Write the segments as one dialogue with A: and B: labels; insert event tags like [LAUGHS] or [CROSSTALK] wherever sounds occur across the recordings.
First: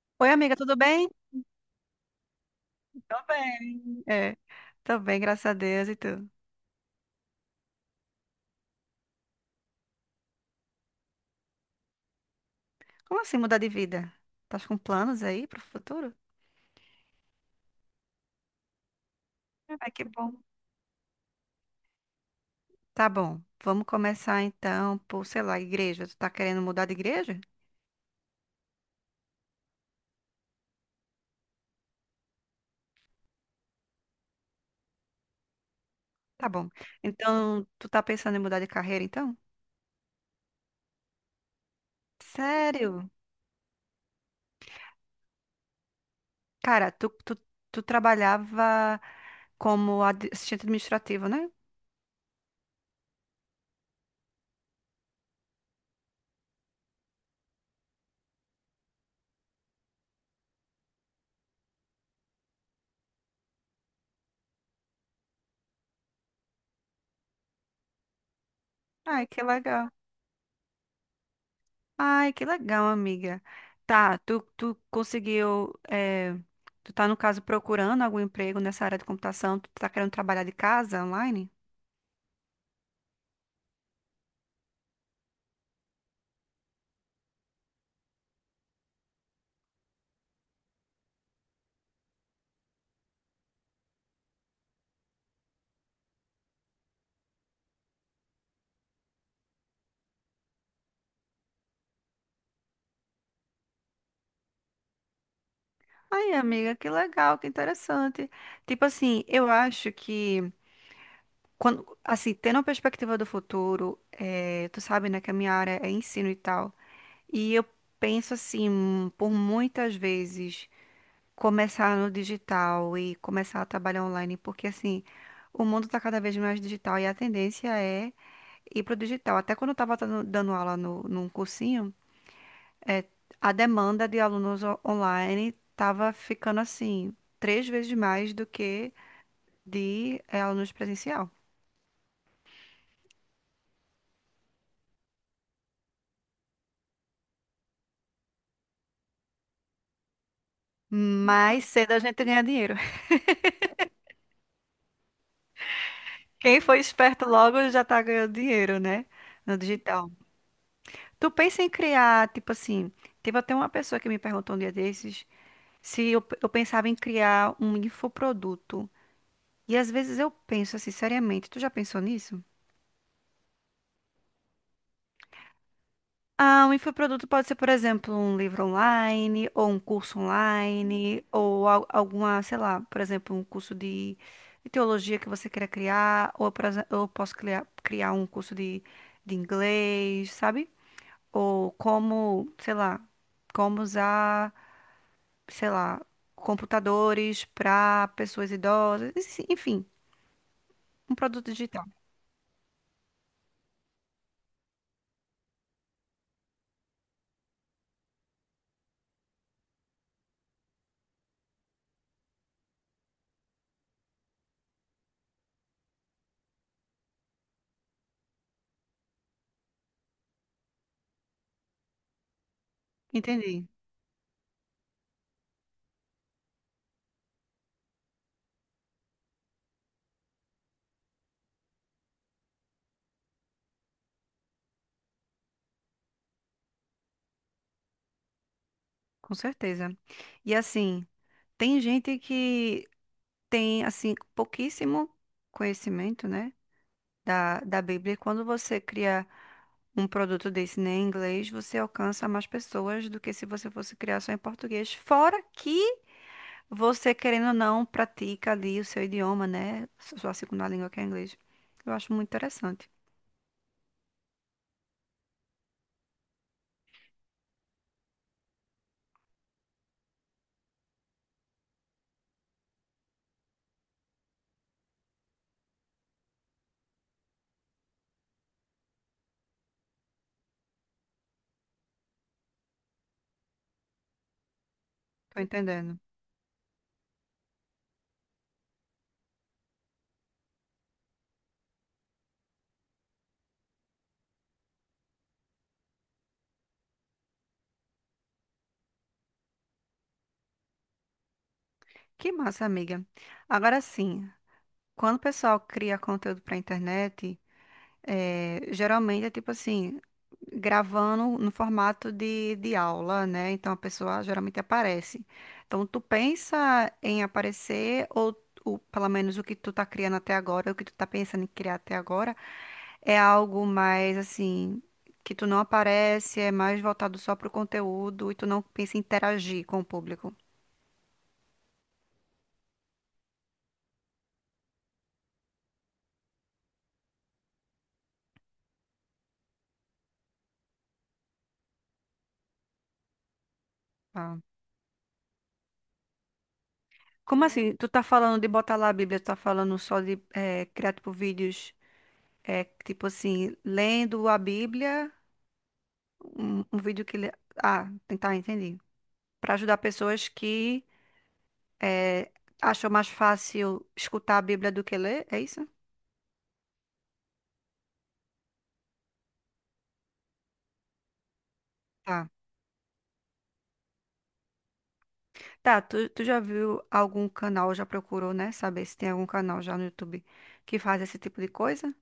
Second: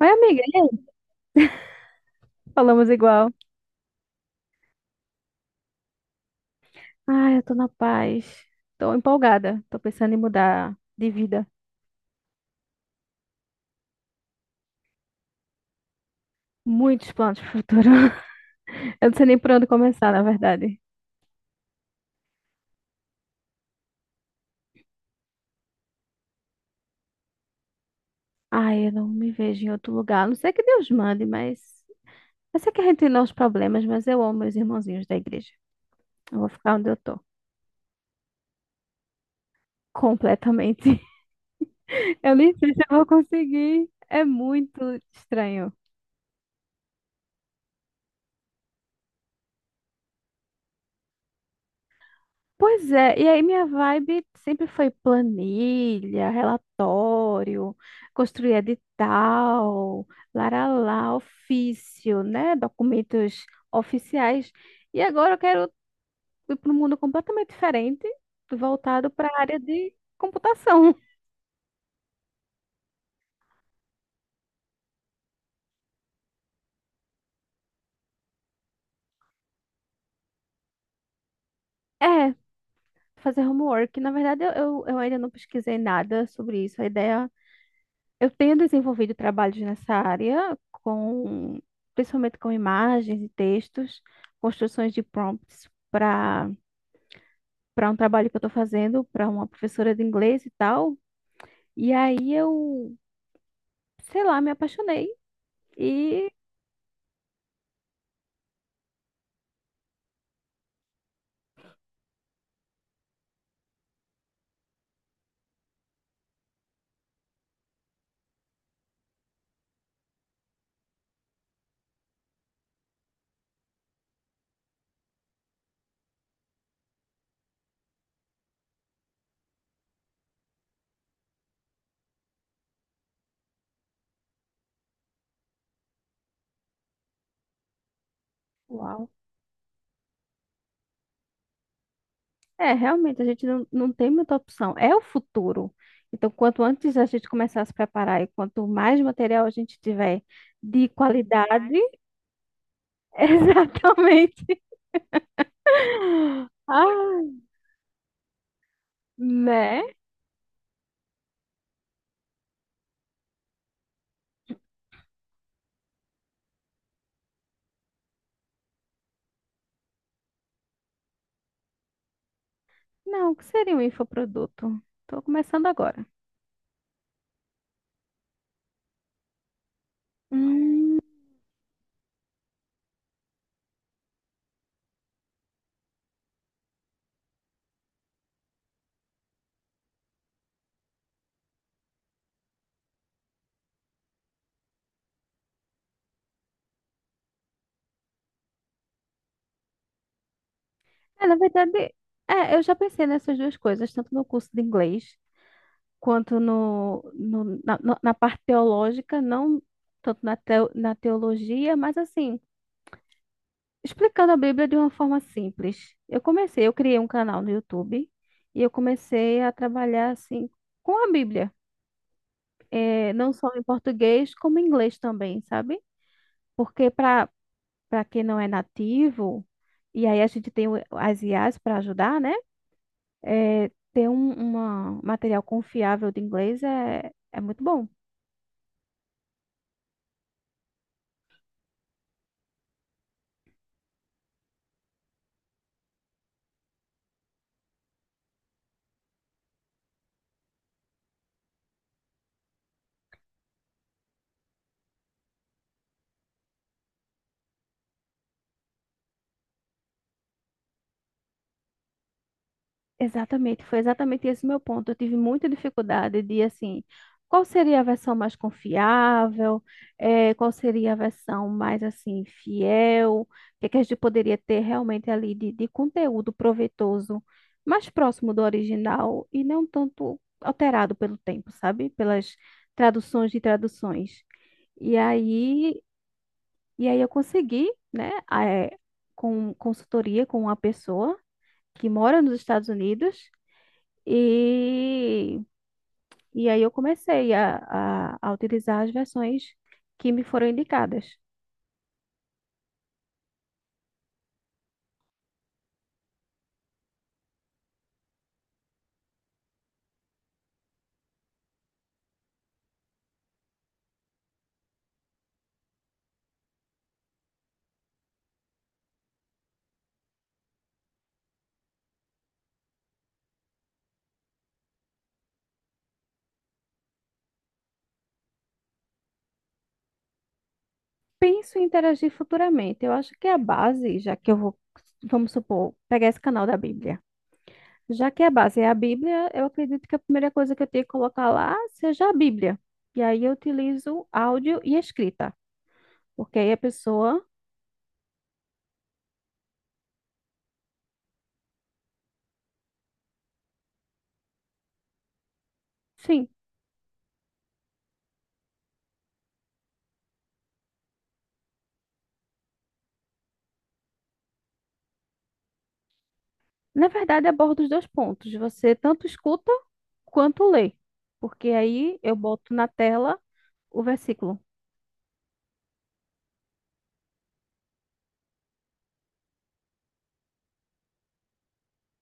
A: Oi,
B: Oi,
A: amiga,
B: amiga,
A: e
B: tudo
A: aí?
B: bem?
A: Falamos
B: Tô
A: igual.
B: bem. É, tô bem, graças a Deus e tu.
A: Ai, eu tô na paz. Tô empolgada. Tô pensando em mudar de vida.
B: Como assim mudar de vida? Tá com planos aí pro futuro?
A: Muitos planos pro futuro. [LAUGHS] Eu não sei nem por onde
B: Ai, que
A: começar, na
B: bom.
A: verdade.
B: Tá bom. Vamos começar então por, sei lá, igreja. Tu tá querendo mudar de igreja?
A: Ai, eu não me vejo em outro lugar. A não sei que Deus mande, mas. Eu sei que a gente tem os problemas, mas eu amo meus irmãozinhos da igreja. Eu
B: Tá
A: vou
B: bom.
A: ficar onde eu tô.
B: Então, tu tá pensando em mudar de carreira então?
A: Completamente. [LAUGHS] Eu nem sei se eu vou
B: Sério?
A: conseguir. É muito estranho.
B: Cara, tu trabalhava como assistente administrativo, né?
A: Pois é, e aí minha vibe sempre foi planilha, relatório, construir edital, laralá, ofício, né? Documentos oficiais. E agora eu quero ir para um mundo completamente diferente, voltado
B: Ai,
A: para a
B: que
A: área
B: legal.
A: de computação. [LAUGHS]
B: Ai, que legal, amiga. Tá, tu conseguiu. Tu tá, no caso, procurando algum emprego nessa área de computação? Tu tá querendo trabalhar de casa online?
A: É, fazer homework. Na verdade, eu ainda não pesquisei nada sobre isso. A ideia. Eu tenho desenvolvido trabalhos nessa área com, principalmente com imagens e textos, construções de prompts para um trabalho que eu estou fazendo para uma professora de inglês e tal. E aí eu, sei lá, me apaixonei e
B: Ai, amiga, que legal, que interessante. Tipo assim, eu acho que, quando, assim, tendo uma perspectiva do futuro, tu sabe, né, que a minha área é ensino e tal. E eu penso assim, por muitas vezes. Começar no digital e começar a trabalhar online, porque assim, o mundo está cada vez mais digital e a tendência é ir para o digital. Até quando eu estava dando aula no, num cursinho, é, a demanda de alunos online estava ficando assim, três vezes mais do que
A: uau.
B: de alunos presencial.
A: É, realmente a gente não, não tem muita opção. É o futuro. Então, quanto antes a gente começar a se preparar e quanto mais material a gente tiver de
B: Mais
A: qualidade,
B: cedo a gente ganha dinheiro. [LAUGHS]
A: [LAUGHS] exatamente. [LAUGHS]
B: Quem foi esperto
A: Ah,
B: logo já tá ganhando dinheiro, né? No
A: né?
B: digital. Tu pensa em criar, tipo assim, teve até uma pessoa que me perguntou um dia desses se eu pensava em criar um infoproduto. E às vezes eu penso assim, seriamente, tu já pensou nisso?
A: Não, o que seria um infoproduto? Tô começando agora.
B: Ah, um infoproduto pode ser, por exemplo, um livro online, ou um curso
A: Hum,
B: online, ou alguma, sei lá, por exemplo, um curso de, teologia que você queira criar, ou eu posso criar, um curso de inglês, sabe? Ou como, sei lá, como usar, sei lá, computadores para pessoas idosas, enfim, um
A: é, na
B: produto digital.
A: verdade, é, eu já pensei nessas duas coisas, tanto no curso de inglês quanto no, no- na, no- na parte teológica, não tanto na, teo- na teologia, mas assim, explicando a Bíblia de uma forma simples. Eu comecei, eu criei um canal no YouTube e eu comecei a trabalhar assim com a Bíblia, é, não só em
B: Entendi,
A: português, como em inglês também, sabe? Porque para quem não é nativo, e aí a gente tem o- as IAs para ajudar, né? É, ter um uma- material confiável de inglês é, é muito bom.
B: com certeza. E assim, tem gente que tem assim pouquíssimo conhecimento, né, da Bíblia. E quando você cria um produto desse né, em inglês, você alcança mais pessoas do que se você fosse criar só em português. Fora que você, querendo ou não, pratica ali o seu idioma, né, sua segunda língua que é inglês. Eu acho muito interessante.
A: Exatamente, foi exatamente esse meu ponto. Eu tive muita dificuldade de, assim, qual seria a versão mais confiável, qual seria a versão mais, assim, fiel, o que é que a gente poderia ter realmente ali de conteúdo proveitoso, mais próximo do original e não tanto alterado pelo tempo, sabe? Pelas traduções de traduções. E
B: Tô
A: aí,
B: entendendo.
A: e aí eu consegui, né, com consultoria com uma pessoa que mora nos Estados Unidos, e, e aí eu comecei a utilizar as versões que me foram indicadas.
B: Que massa, amiga. Agora sim, quando o pessoal cria conteúdo para internet. Geralmente é tipo assim, gravando no formato de aula, né? Então a pessoa geralmente aparece. Então tu pensa em aparecer, ou pelo menos o que tu tá criando até agora, o que tu tá pensando em criar até agora, é algo mais assim, que tu não aparece, é mais voltado só pro conteúdo e tu não pensa em interagir com o público.
A: Penso em interagir futuramente. Eu acho que a base, já que eu vou, vamos supor, pegar esse canal da Bíblia. Já que a base é a Bíblia, eu acredito que a primeira coisa que eu tenho que colocar lá seja a Bíblia. E aí eu utilizo
B: Ah.
A: áudio e escrita, porque aí a pessoa,
B: Como assim? Tu tá falando de botar lá a Bíblia, tu tá falando só de criar tipo vídeos. É tipo assim, lendo a Bíblia,
A: sim,
B: um vídeo que. Ah, tentar entender. Para ajudar pessoas que eh, acham mais fácil escutar a Bíblia do que ler, é isso?
A: na verdade aborda os dois pontos. Você tanto escuta quanto lê, porque aí eu
B: Tá.
A: boto na tela o versículo.
B: Tá, tu já viu algum canal, já procurou, né? Saber se tem algum canal já no YouTube que faz esse tipo de coisa?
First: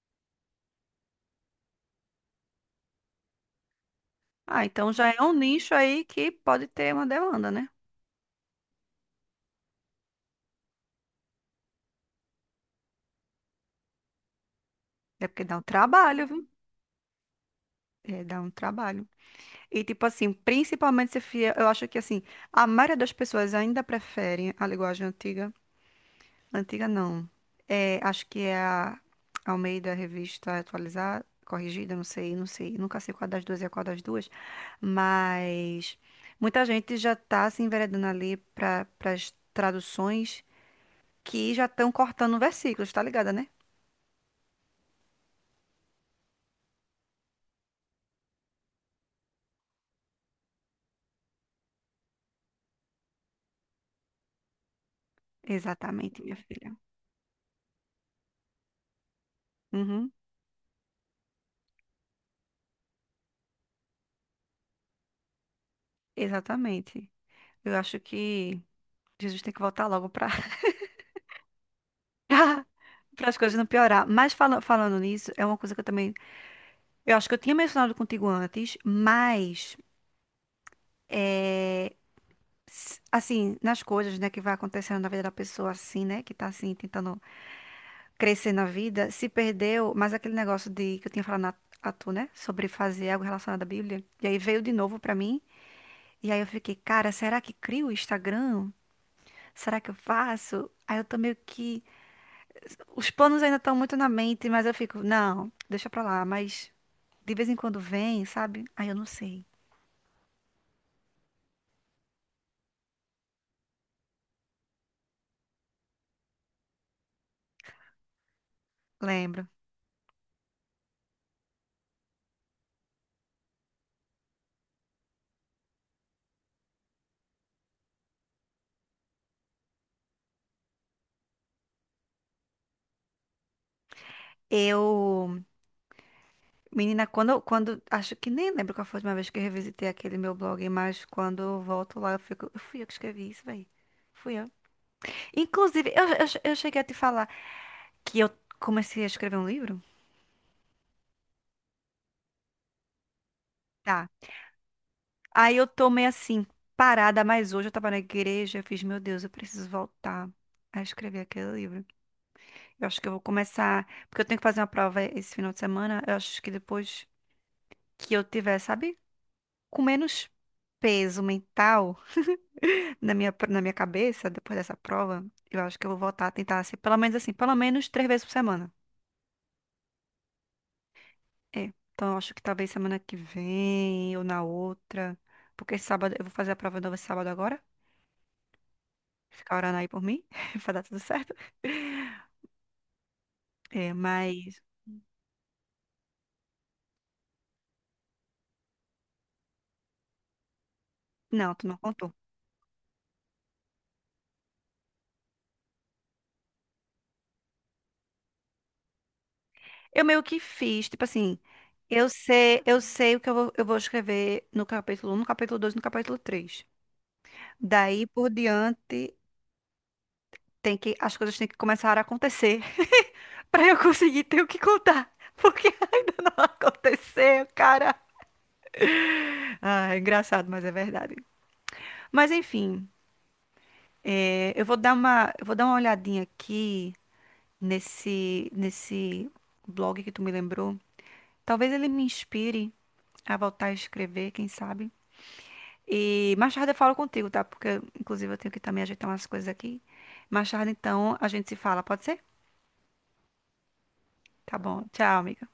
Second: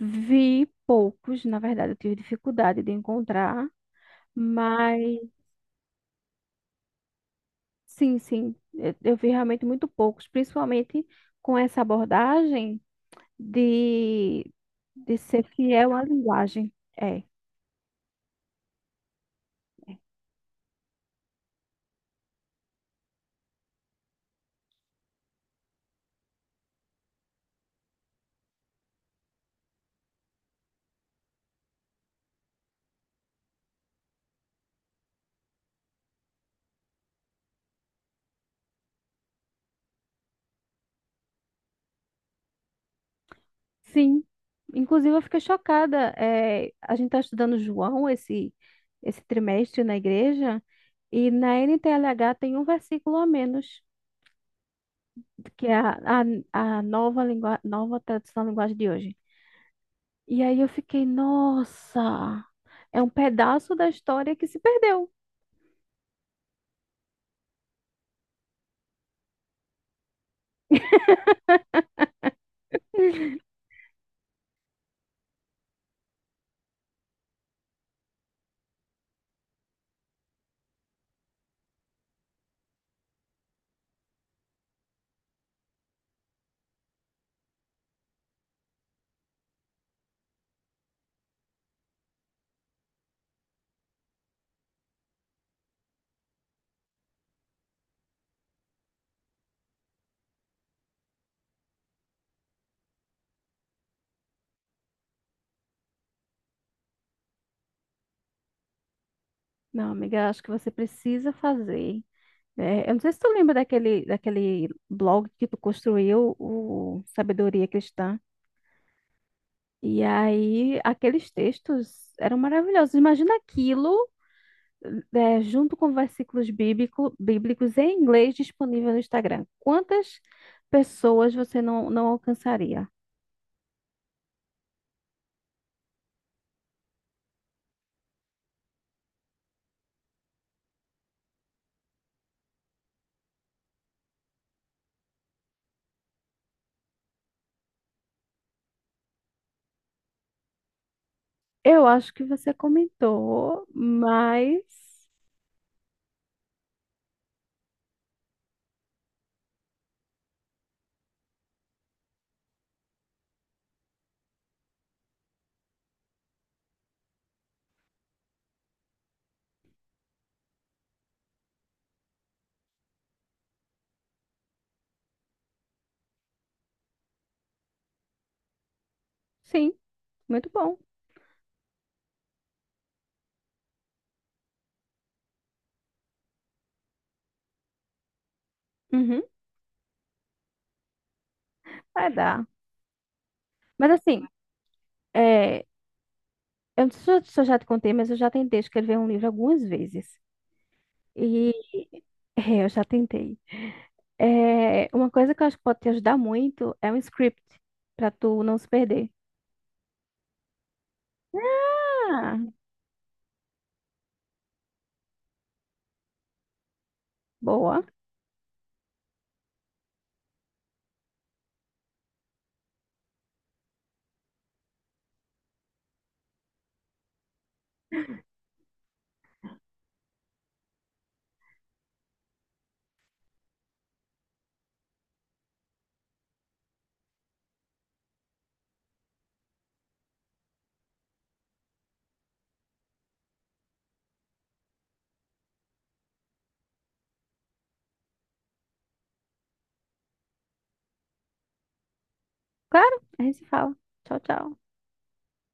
A: Vi poucos, na verdade, eu tive dificuldade de encontrar,
B: Ah, então
A: mas
B: já é um nicho aí que pode ter uma demanda, né?
A: sim, sim, eu vi realmente muito poucos, principalmente com essa abordagem de, de
B: É
A: ser
B: porque dá um
A: fiel à
B: trabalho, viu?
A: linguagem. É,
B: É, dá um trabalho. E, tipo assim, principalmente se fia, eu acho que, assim, a maioria das pessoas ainda prefere a linguagem antiga. Antiga, não. É, acho que é a Almeida Revista Atualizada, corrigida, não sei, não sei. Nunca sei qual das duas é qual das duas. Mas muita gente já tá se enveredando ali para as traduções que já estão cortando versículos, tá ligada, né?
A: sim. Inclusive, eu fiquei chocada. É, a gente está estudando João esse, esse trimestre na igreja, e na NTLH tem um versículo a menos, que é
B: Exatamente, minha filha.
A: a nova, lingua, nova tradução da linguagem de hoje.
B: Uhum,
A: E aí eu fiquei, nossa, é um pedaço da história que se perdeu.
B: exatamente. Eu acho que Jesus tem que voltar logo para [LAUGHS] para as coisas não piorar. Mas falando nisso, é uma coisa que eu também. Eu acho que eu tinha mencionado contigo antes, mas. é, Assim, nas coisas, né, que vai acontecendo na vida da pessoa, assim, né, que tá assim, tentando crescer na vida, se perdeu, mas aquele negócio de que eu tinha falado a tu, né, sobre fazer algo relacionado à Bíblia, e aí veio de novo pra mim, e aí eu fiquei, cara, será que crio o Instagram? Será que eu faço? Aí eu tô meio que. Os planos ainda estão muito na mente, mas eu fico, não, deixa pra lá, mas. De vez em quando vem, sabe? Aí eu não sei.
A: Não, amiga, acho que você precisa fazer. É, eu não sei se tu lembra daquele, daquele blog que tu construiu, o Sabedoria Cristã.
B: Lembro.
A: E aí, aqueles textos eram maravilhosos. Imagina aquilo, é, junto com versículos bíblico, bíblicos em inglês disponível no Instagram. Quantas pessoas você não, não alcançaria?
B: Eu, menina, acho que nem lembro qual foi a última vez que eu revisitei aquele meu blog, mas quando eu volto lá, eu fico, eu fui eu que escrevi isso, velho. Fui eu. Inclusive, eu cheguei a te falar que eu comecei a escrever um livro?
A: Eu acho que você comentou,
B: Tá.
A: mas.
B: Aí eu tô meio assim, parada, mas hoje eu tava na igreja, eu fiz, meu Deus, eu preciso voltar a escrever aquele livro. Eu acho que eu vou começar, porque eu tenho que fazer uma prova esse final de semana, eu acho que depois que eu tiver, sabe? Com menos peso mental na minha, cabeça, depois dessa prova, eu acho que eu vou voltar a tentar ser, pelo menos assim, pelo menos três vezes por semana.
A: Sim, muito bom.
B: É. Então, eu acho que talvez semana que vem ou na outra. Porque esse sábado, eu vou fazer a prova nova esse sábado agora.
A: Uhum,
B: Ficar orando aí por mim, [LAUGHS] vai dar tudo certo.
A: vai dar. Mas
B: É,
A: assim,
B: mas.
A: é, eu não sei se eu já te contei, mas eu já tentei escrever um livro algumas vezes. E
B: Não, tu não contou.
A: [LAUGHS] é, eu já tentei. É, uma coisa que eu acho que pode te ajudar muito é um script, pra tu não se perder.
B: Eu meio que fiz, tipo assim.
A: Ah,
B: Eu sei o que eu vou, escrever no capítulo 1, no capítulo 2, no capítulo 3.
A: boa.
B: Daí por diante. Tem que, as coisas têm que começar a acontecer [LAUGHS] para eu conseguir ter o que contar. Porque [LAUGHS] ainda não aconteceu, cara. Ah, é engraçado, mas é verdade. Mas enfim, eu vou dar uma, olhadinha aqui nesse blog que tu me lembrou. Talvez ele me inspire a voltar a escrever, quem sabe. E mais tarde eu falo contigo, tá? Porque, inclusive, eu tenho que também ajeitar umas coisas aqui. Mais tarde, então, a gente se fala, pode ser?
A: Claro, a gente se fala. Tchau,
B: Tá
A: tchau.
B: bom. Tchau, amiga.